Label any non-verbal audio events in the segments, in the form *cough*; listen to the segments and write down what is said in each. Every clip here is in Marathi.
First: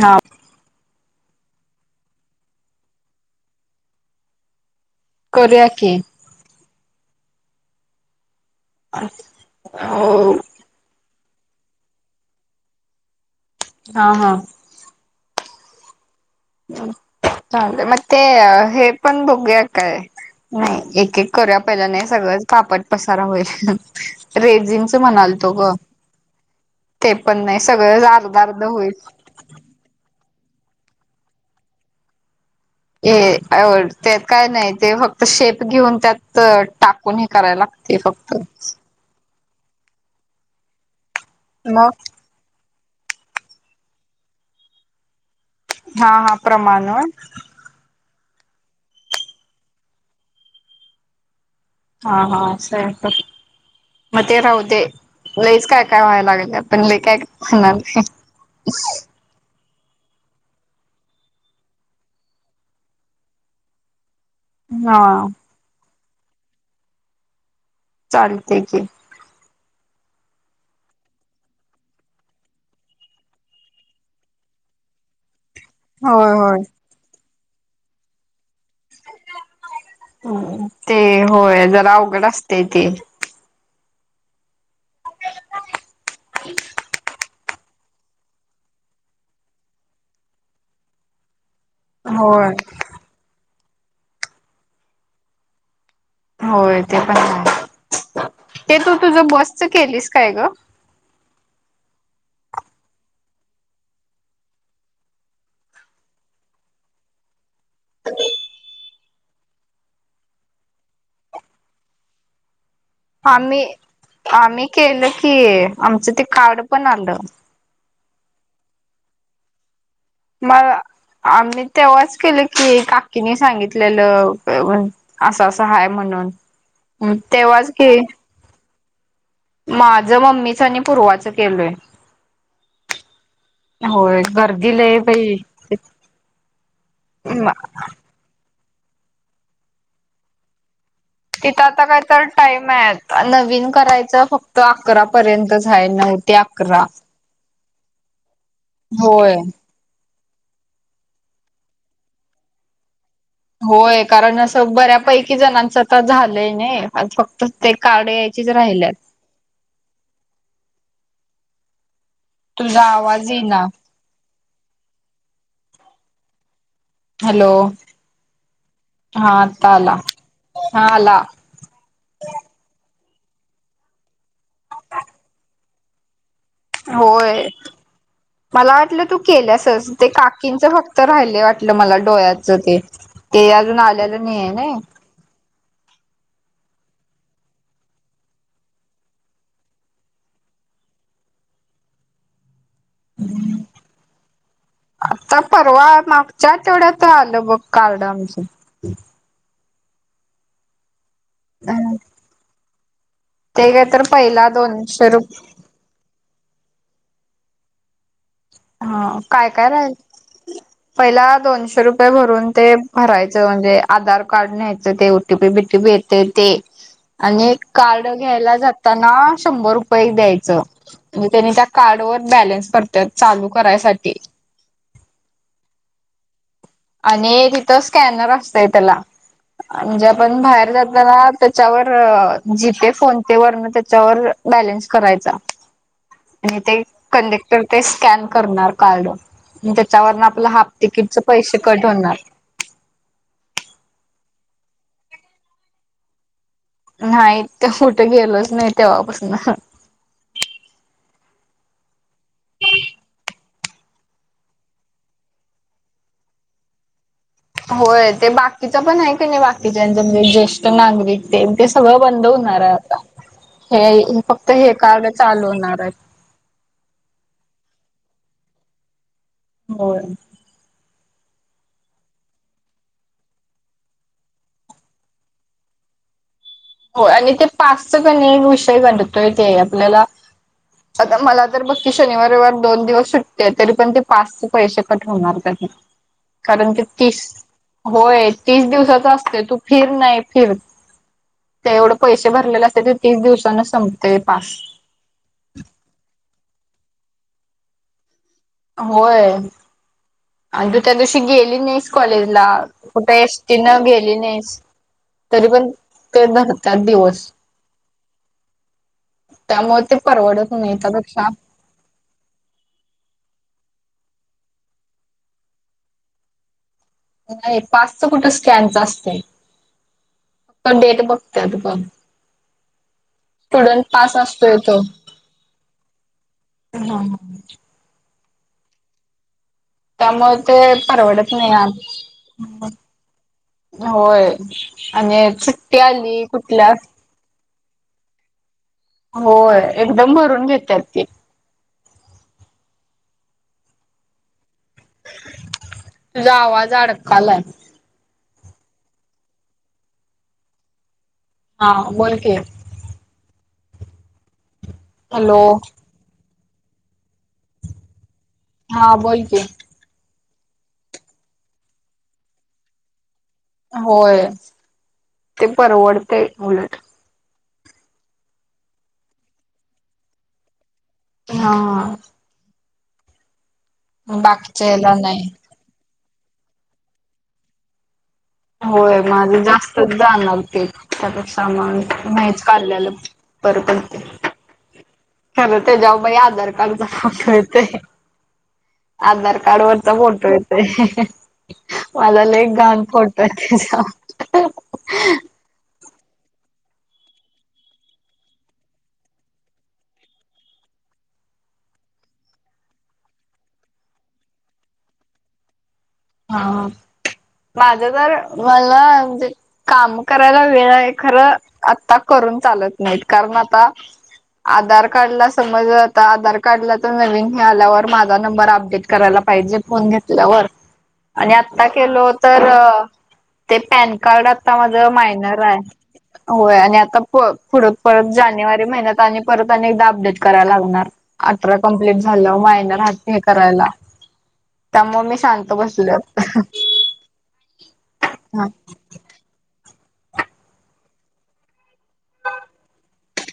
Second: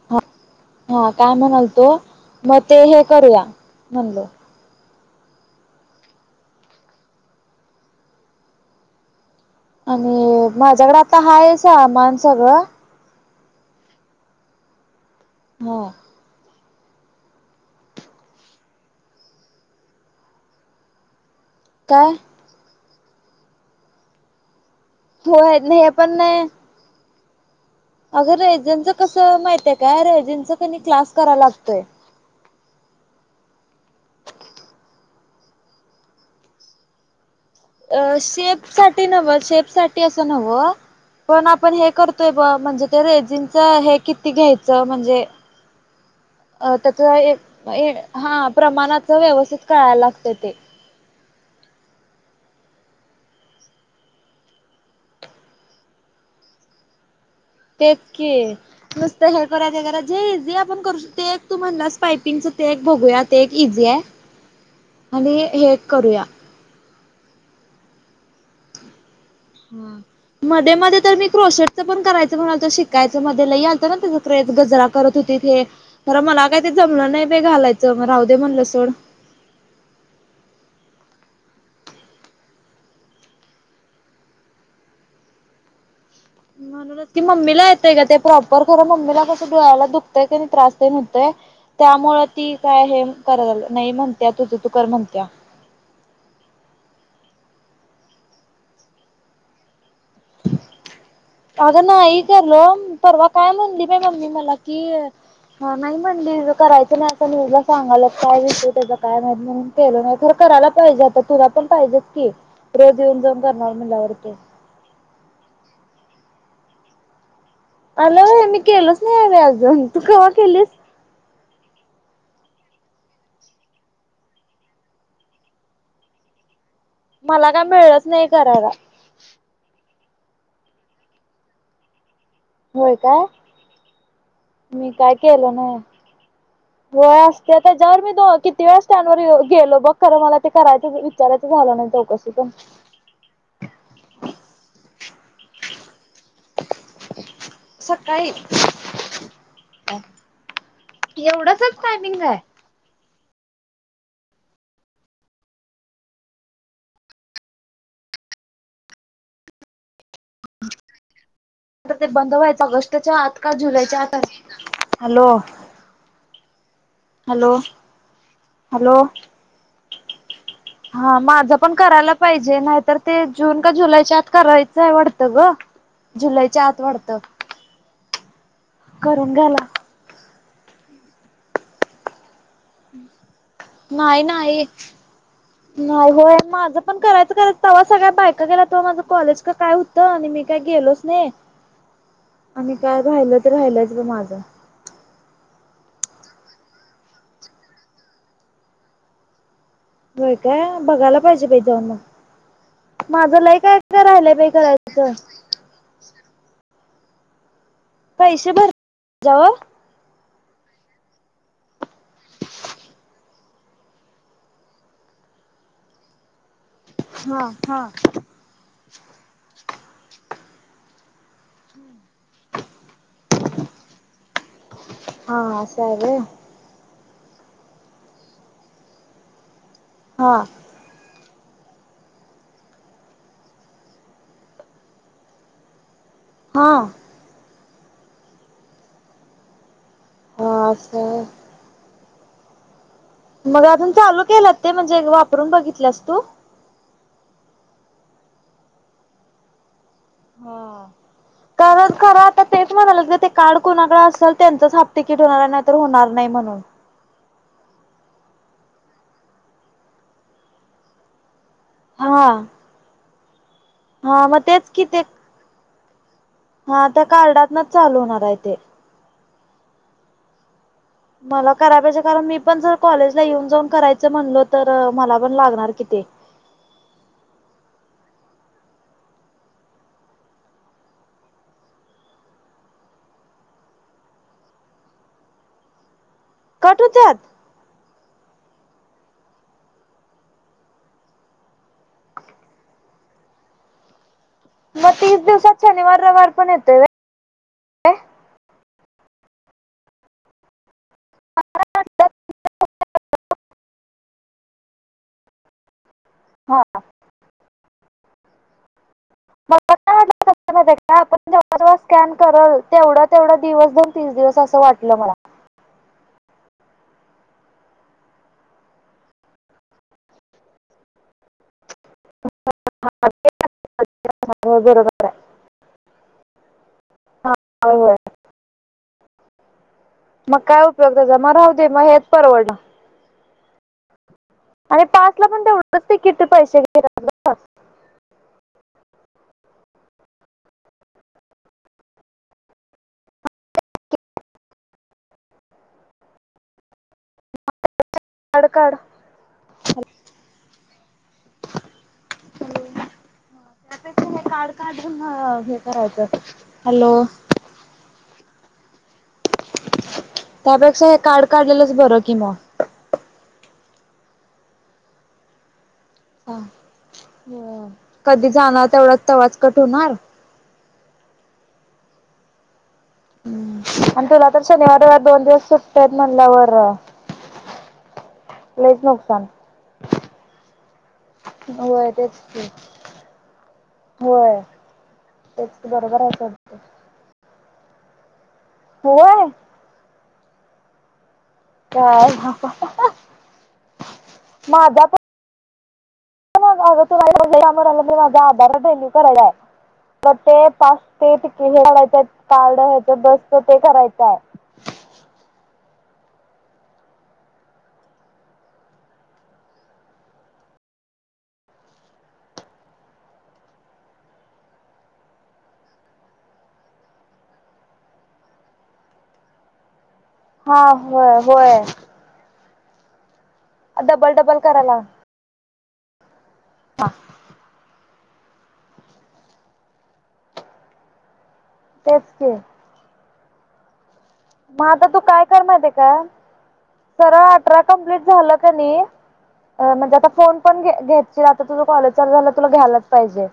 हा हा काय म्हणालतो, म ते हे करूया म्हणलो करूया की, *unintelligible* आणि हा माझ्याकड आता हाय सामाण सगंळं हा हा हो चालेल म ते हे पण बघूया काय, नाय, एक, एक करुया पहिला नाही काय सगळांच फापट पसार होईलं. रेझिनं होय नाही हे पण नाय ते पण नाही. सगळंच अगं अर्ध अर्ध रेजिंनच होईल कसं माहितय काय? रेजिंचा क नै क्लास करायला लागतोय. ए *unintelligible* ते काय नाय ते फक्त शेप घेऊन त्यात टाकून हे करायला लागते अ फक्त शेप साठी नव्ह शेप साठी अस नव्ह, पण आपण हे मग करतोय ब म्हणजे त रेजींच हे किती घ्यायचं म्हणजे? हा हा अ प्रमाण त्यात होय एक अ ए हां, प्रमाणाच व्यवस्थित कळायला लागतय ते हा, हा, असय तर मग ते राहू दे, लईच काय काय व्हाया लागलय आपण लई काय होणार तेच नाही की नुसत हे करायचं, करायच, जे इझी आपण करू शक ते एक तू म्हणलास पायपिंगच ते एक बघूया, ते एक इझी ये. हा आणि हे करुया. चालतेय की, ह मध्ये मध्ये तर मी क्रोशटच पण करायच म्हणालतो, शिकायच, मध्ये लय आलत ना त्याज के ज गजरा करत होतीत हे, खरं होय मला काय होय. ते जमलं नाही बाई घालायच, म राऊदे म्हनलं ते होय जरा अवघड असतय ते म्हणूनच की मम्मी ला येतय ग ते प्रॉपर,, खर मम्मीला कसं डोळ्याला दुखतंय कनय त्रास तेन हुतय. त्यामुळं होय. ती काय हे करायला, नाही म्हणत्या, तुझ तू कर म्हणत्या. होय, ते पण हाय, ते तू तुझ बसच केलीस. काय ग अग नाही. करलो, परवा काय म्हणली बाय मम्मी मला की, हा नाही म्हणली करायचं नाही असं न्यूज ल संगल्यात काय विषय त्याचा काय माहित नाही म्हणून केलं नाही तर करायला पाहिजे आता तुला पण पाहिजेत की रोज येऊन जाऊन आम्ही करणार म्हणल्यावरती आम्ही केलं की आमचं ते कार्ड पण आलं आला व्हय मी केलोच नाही हवे अजून तू कव्हा केलीस मला आम्ही तेव्हाच केलं की काकीने सांगितलेलं असं असं आहेय म्हणून मला काय तेव्हाच की मिळलंच नाही करायला माझं मम्मीच आणि पूर्वाचं केलय होय काय गर्दी मी लय काय बाई केल न्हाई होय असते त्याच्यावर मी दो किती वेळा स्टँडवर गेलो बघ खर मला ते करायच तिथं आता टाइम आहे नवीन करायचं फक्त अकरापर्यंत च आहे नवू सकाळी होय एवढचच टायमिंग आहे होय कारण असं बऱ्यापैकी जणांच तर झालंय नाही फक्त ते काढ ची च राहिलेत आता ते बंद तुझा ऑगस्टच्या आवाज आत का येईना जुलैच्या आतात हॅलो हॅलो हॅलो हा आता आला हा माझं पण करायला पाहिजे नाही तर ते जून का जुलैच्या आत करायचं आहे वाढतं ग जुलैच्या आत वाढतं होय मला वाटलं तू करून घ्याला केल्यासच ते काकींचं फक्त राहिले वाटलं मला डोळ्याच ते ते अजून आलेलं नाही आहे ना नाही होय माझं पण करायच करायं तेव्हा सगळ्या बायका गेला तव्हा माझं कॉलेज का काय होतं आणि मी काय गेलोच नाही *inaudible* आणि काय राहिलं तर राहिलाच ब माझं आता परवा मागच्या आठवड्यात आलं बघ कार्ड आमचं होय काय बघाला पाहिजे बई जाऊन मग माझं लई ते काय तर काय राहिलंय पहिला बई दोनशे करायचं रुप पैसे भर हा काय जाव काय राहिलाय पहिला दोनशे रुपये भरून ते भरायचं म्हणजे आधार कार्ड न्यायचं ते ओटीपी बीटीपी येतय ते हा आणि हा कार्ड घ्यायला जाताना शंभर रुपये द्यायचं म त्यानी त्या कार्ड बॅलन्स पडतात चालू करायसाठी हा आस हाय व्हय आणि तिथं स्कॅनर असतय त्याला म्हणजे हा आपण बाहेर जात ना त्याच्यावर जीपे फोन पे वरणं त्याच्यावर बॅलन्स करायचा आणि हा ते कंडेक्टर ते स्कॅन करणार कार्ड चाय वर्ण आपल हाफ हा तिकीटच असं पैसे कट होणार मग आजून चालू केलात ते म्हणजे वापरून बघितलंस तू नाही ते कुठे गेलोच नाही तेव्हापासन हा *unintelligible* खरं आता तेच म्हणालेत ग ते कार्ड कोणाकडे असेल त्यांचंच हाफ तिकीट होणार नाही तर होणार नाही म्हणून होय ते बाकीच पण आहे की नाही बाकीच्याच म्हणजे ज्येष्ठ नागरिक ते ते सगळं बंद हा होणार आहे आता हा हे मग फक्त तेच हे कि ते कार्ड चालू होणार आहे हा त्या कार्डात ना चालून नार आहे ते होय मला करा पाहिजे कारण मी पण जर कॉलेजला येऊन जाऊन करायचं म्हणलो तर मला पण लागणार कि ते होय आणि ते पास च काने विषय गंडतोय ते आपल्याला आता मला तर बघती शनिवार, रविवार दोन दिवस सुट्टी हाय तरी पण ते पास चे पैसे कट होणार कारण कट ते होत्यात तीस होय तीस दिवसाच असते तू फिर नाही फिर ते एवढं पैसे भरलेले असते ते तीस दिवसाने संपते पास मग तीस दिवसात शनिवार रविवार पण येतोय होय आणि तू त्या दिवशी गेली नाहीस व्हय? कॉलेजला कुठ एसटी तिन गेली नाहीस तरी पण ते हा धरतात दिवस *unintelligible* मग ना ते परवडत आपण नाही त्यापेक्षा जेव्हा जेव्हा स्कॅन करल तेवढा तेवढा दिवसन तीस दिवस असं वाटलं मला नाही पासच कुठ स्कॅनच असत फक्त डेट ब स्टुडंट पास असतोय होय, तो बरोबर आहे हा ह ह्ह्ह त्यामुळे मग काय ते उपयोग झाला परवडत मग नाही राहू दे मग हेच परवडणार यार होय आणि पास ला पण सुट्टी तेवढंच तिकीटच ते आली पैसे कुठल्या घेतात होय एकदम भरून घेत्यात ते तुझ आवाज अडकालाय कार्ड काढ हा बोल की त्यापेक्ष हे कार्ड काढून हॅलो हे करायचं हॅलो हा बोल कि त्यापेक्षा हे कार्ड काढलेलंच बरं कि म होय ते परवडतय उलट हो कधी जाणार तेवढात आवाज कट होणार हा हम्म आणि तुला तर बाकीच्या शनिवार याला रविवार दोन नाही दिवस सुट्ट म्हटल्यावर होय माझी जास्तच दान लागते त्यापेक्षा होय मग तेच की नाहीच काढल्यालं बर पढतंय होय तेच खर की बरोबर आहे त्याच्याबाई सोड आधार ते कार्डचा येतय होय आधार कार्ड वरचा फोटो येतय काय माझा लय घान फोटो आहे त्याचा वर माझा *inaudible* माझा आधार रीन्यू कराला आहे मग ते पाच ते तिकीट काढायचा आहे कार्ड ह्याच बसत ते करायचं आहे तट्ट हा माझ तर मला म्हणजे काम करायला वेळ आहे खरं आता कर करून चालत नाही कारण आता आधार कार्ड ला समज आता आधार कार्डला तर नवीन हे आल्यावर माझा नंबर अपडेट करायला पाहिजे फोन घेतल्यावर हा होय आणि होय आता केलो तर ते पॅन डबल कार्ड डबल आता करायला माझं मायनर आहे होय आणि आता पुढ परत जानेवारी महिन्यात आणि परत अनेकदा अपडेट करायला लागणार अठरा कंप्लीट तेच की झालं मायनर हाय हे करायला मग आता तू त्यामुळे मी काय कर शांत माहतीय बसले सरळ अठरा कंप्लीट झालं क नई म्हणजे आता फोन पण घ्यायची आता तुझ कॉलेजवर झालं तुला घ्यायलाच पाहिजे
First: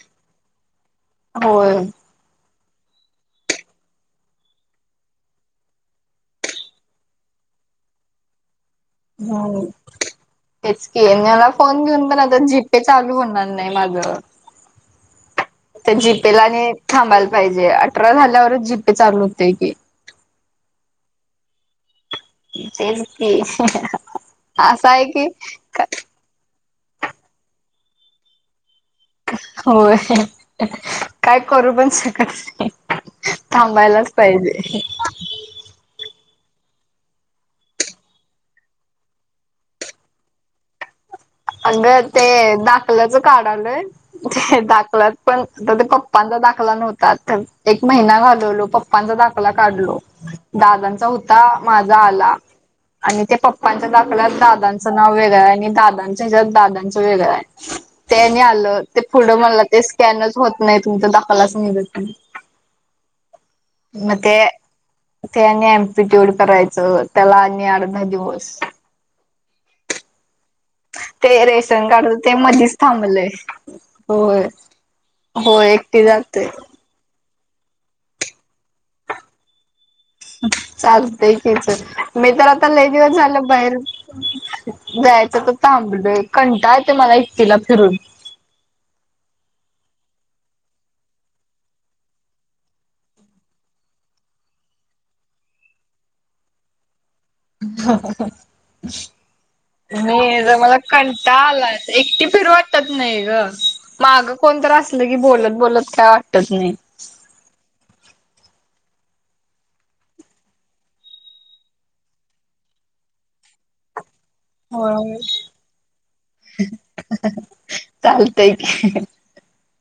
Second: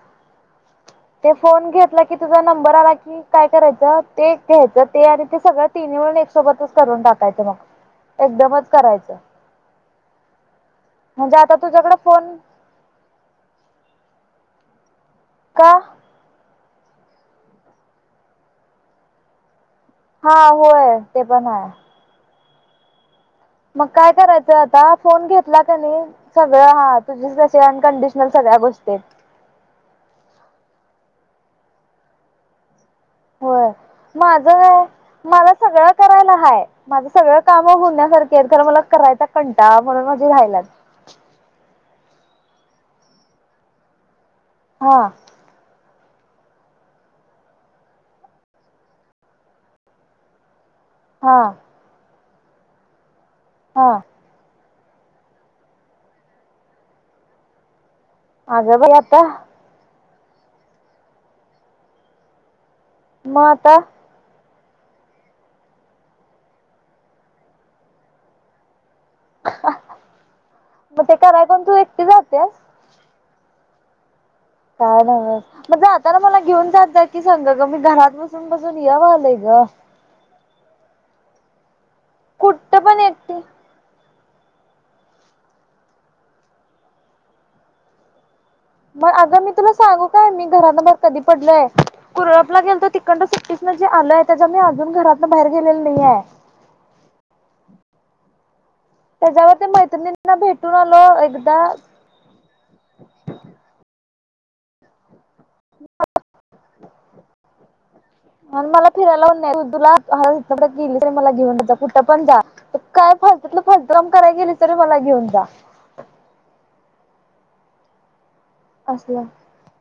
ते फोन होय घेतला की तुझा नंबर आला की काय करायच ते घ्यायचं ते आणि ते सगळं तिन् मिळून एक सोबतच करून टाकायचे मग एकदमच करायचं हो. हेच की, म्हणजे मला आता फोन तुझ्याकडे घेऊन पण आता जीपे चालू होणार नाही माझ. का तर जीपे ला आणि थांबायला पाहिजे अठरा झाल्यावरच जीपे चालू होतय की. हा होय ते पण आहे. तेचं. मग काय करायचं आता फोन की घेतला कानी सगळ हा तुझीच तशी आणखी. कंडशन सगळ्या गोष्टी. होय काय करू पण शकत नाही. होय थांबायलाच माझ पाहिजे मला सगळं करायला हाय. माझं सगळं काम होण्यासारखे आहेत खर मला करायचा कंटाळा म्हणून माझे रायलात. अग ते दाखल्याच का्ड आलंय ते हा दाखलात पण आता ते पप्पा. पप्पांचा दाखला नव्हात तर एक महिना घालवलो पप्पांचा दाखला काढलो. दादांचा हा होता, माझा आला आणि त्या पप्पांच्या हा दखलात दादां च नाव वेगळं आहे, आणि दादांच ह्याच्यात दादांचं वेगळं आहे. तेनी अगं आलं बाई ते आता पुढं मला ते स्कॅनच होत, नाही तुमच्या दाखला निघत नाही. मग आता मते. ते एम्पीट्यूड करायचं त्याला आणि अर्धा दिवस. हा हा मग ते करायचं न तू रेशन एकटे कार्ड ते जातेस. मधीच थांबलंय होय काय नव्ह हो म एकटी जाताना मला जाते. घेऊन जात जा की. क सांग ग मी घरात बसून बसून यावलंय ग. चालते की चल मी तर आता कुठं लय पण दिवस एकटी झाल बाहेर. जायचं तर थांबलोय कंटाळत येतोय मला एकटीला फिरून. मग अगं मी तुला सांगू काय मी घरान मर कधी पडलय कुरपला गेल तो तिकंड सुट्टीसन. आलोय त्याच्या मी अजून घरातलं बाहेर गेलेल नाहीेये. ह ह ह. त्याच्यावर. ते मैत्रिणींना नाही ज भेटून मला आलो कंटाळा एकदा आलाय एकटी फिर वाटतात नाही ग माग कोणत असल की बोलत बोलत काय वाटत नाही. आणि मला फिरायलाऊ तुला गेली तरी मला घेऊन कुठं पण जा काय फत त्यातलं फस्टड्रम करायला गेली तरी मला होय. घेऊन जा. हं हं हा चाल असलं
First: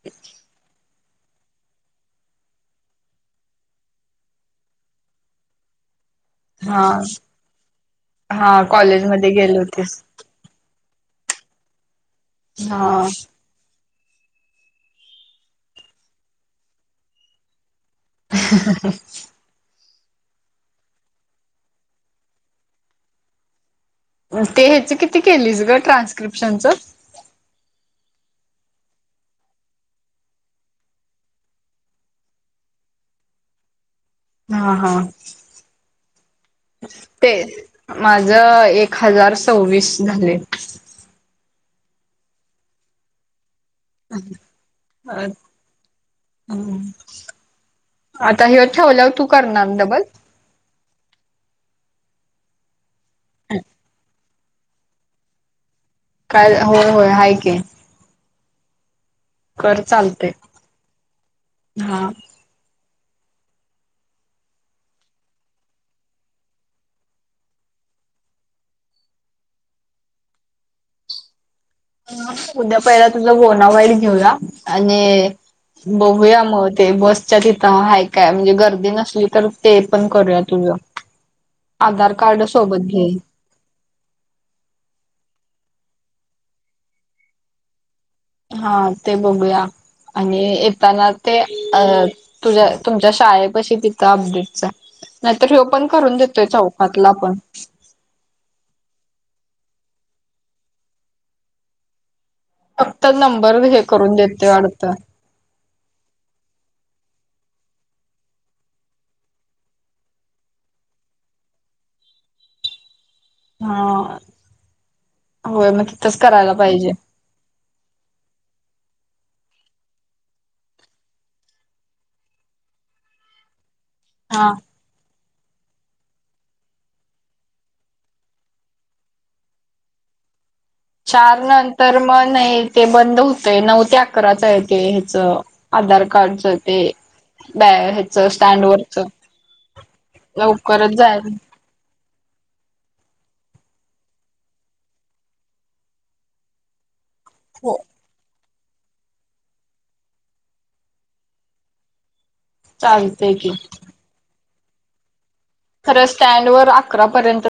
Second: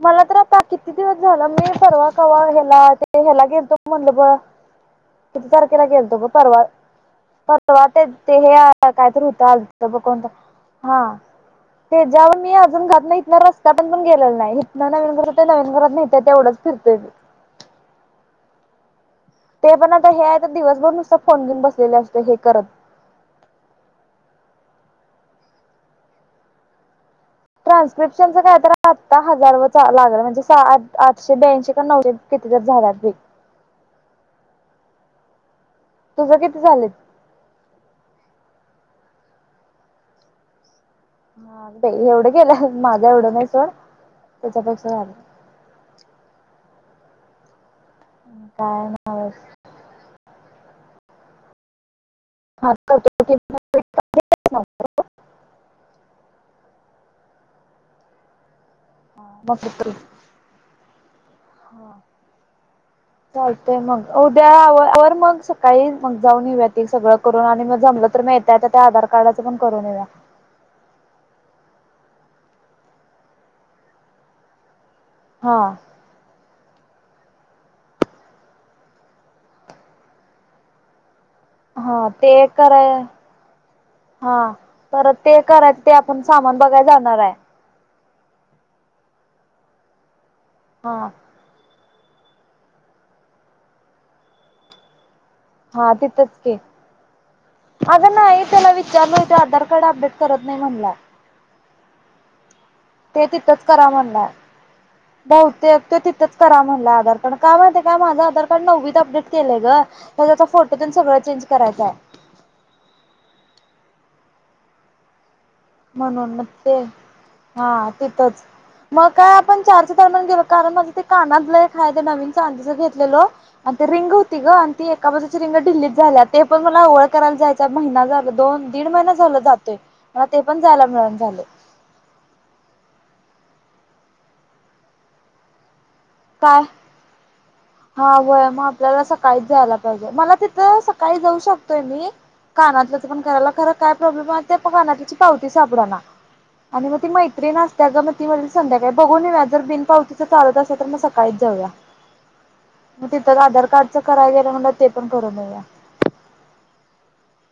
मला तर आता कि. किती दिवस झाला मी परवा कवा हला ते ह्याला गेलतो म्हणल ब किती तारखेला गेलतो ग परवा. हा परवा ते ते हे हा या कायतर कॉलेजमध्ये गेले होतल ब होतीस. कोणत हा. ते जवर मी अजून हा घरातलं इतल्या रस्ता. आपण पण गेलेला नाही नाय हितन नवीन घरातन नवीन घरात हित तेवढंच फिरतोय मी. ह ह ते पण आता हे आहे, दिवसभर नुसत फोन घेऊन बसलेले असते हे करत. ते ह्याच किती केलीस ग ट्रान्स्क्रिप्शनचं. ट्रान्स्क्रिप्शनच काय तर आत्ता हजार व लागलं म्हणजे आठशे ब्याऐंशी का नऊशे कि. तथच झालात ब्रेक. हा हा तुझं किती झालेत ते माझ. एक हजार सवीस झाले. हा एवढं गेलं माझा एवढं नाही सोड. त्याच्यापेक्षा हम झालं अ हम् आता हेव काय ठेवल्यावर तू नाय करणारं डबल. हात *unintelligible* काय होय होय हय की. कर मग चालतेय. हा चालतंय मग उद्या मग सकाळी मग जाऊन येऊ्या त सगळं करून आणि मग जम तर म यताय त्या आधार कार्डाच पण करून येऊ या. *inaudible* उद्या पहिला तुझा बोनाफाईड घेऊया आणि हा बघूया मग ते बसच्या तिथं हाय काय म्हणजे गर्दी नसली तर ते पण करूया तुझ हा ते कराय हा पर ते कराय ते आपण. सामान बघायला जाणार आहे. हा ते बघूया आणि हा येताना ते? अ तुझ्या तुमच्या शाळेपाशी तिथं अपडेटच आहे. हा तिथंच के पण आग नाही त्याला विचारलं आधार कार्ड अपडेट. करत नाही म्हणला. फक्त ते नंबर तिथंच हे करा करून म्हणलं देतोय वाटतं बहुतेक तो तिथंच करा म्हणलाय आधार कार्ड काय माहितीय काय माझं आधार कार्ड नववीत अपडेट केलंय ग त्याचा फोटो सगळं चेंज करायचां आहे. हा होय मग तिथंच म्हणून मग करायला ते पाहिजे हा तिथंच मग काय आपण चारच्या दम्यान गेलो कारण माझं ते कानातलंय एक हाय नवीन चांदीचं घेतलेलं. आणि ते रिंग होती ग हा आणि ती एका बाज रिंग ढिली झाल्या ते पण मला ओळ करायला जायचा महि झा दोन दीड महिना झा जातोय. ते पण जायला मिळना चार झालय नंतर म नाय ते बंद होतय? नऊ ते अकराच आहे ते ह्याच. आधार कार्डच काय ते बॅ हा ह्याच व्हय मग स्टँड वरच आपल्याला सकाळीच जायला पाहिजे. मला तिथं लवकरच जाय सकाळी जाऊ शकतोय मी. कानातलं तर पण करायला खरं काय? कानातल्याची पावती सापडना आणि मग ती मैत्रीण हो असतील गं ती संध्याकाळी बघूनेऊ्या जर बिनपावतीचा चालत असल तर मग सकाळीच जाऊया. मग चालतय तिथं की आधार कार्डचं कराय गेलं म्हणलं ते पण करून येऊया खरं स्टँड वर अकरापर्यंत.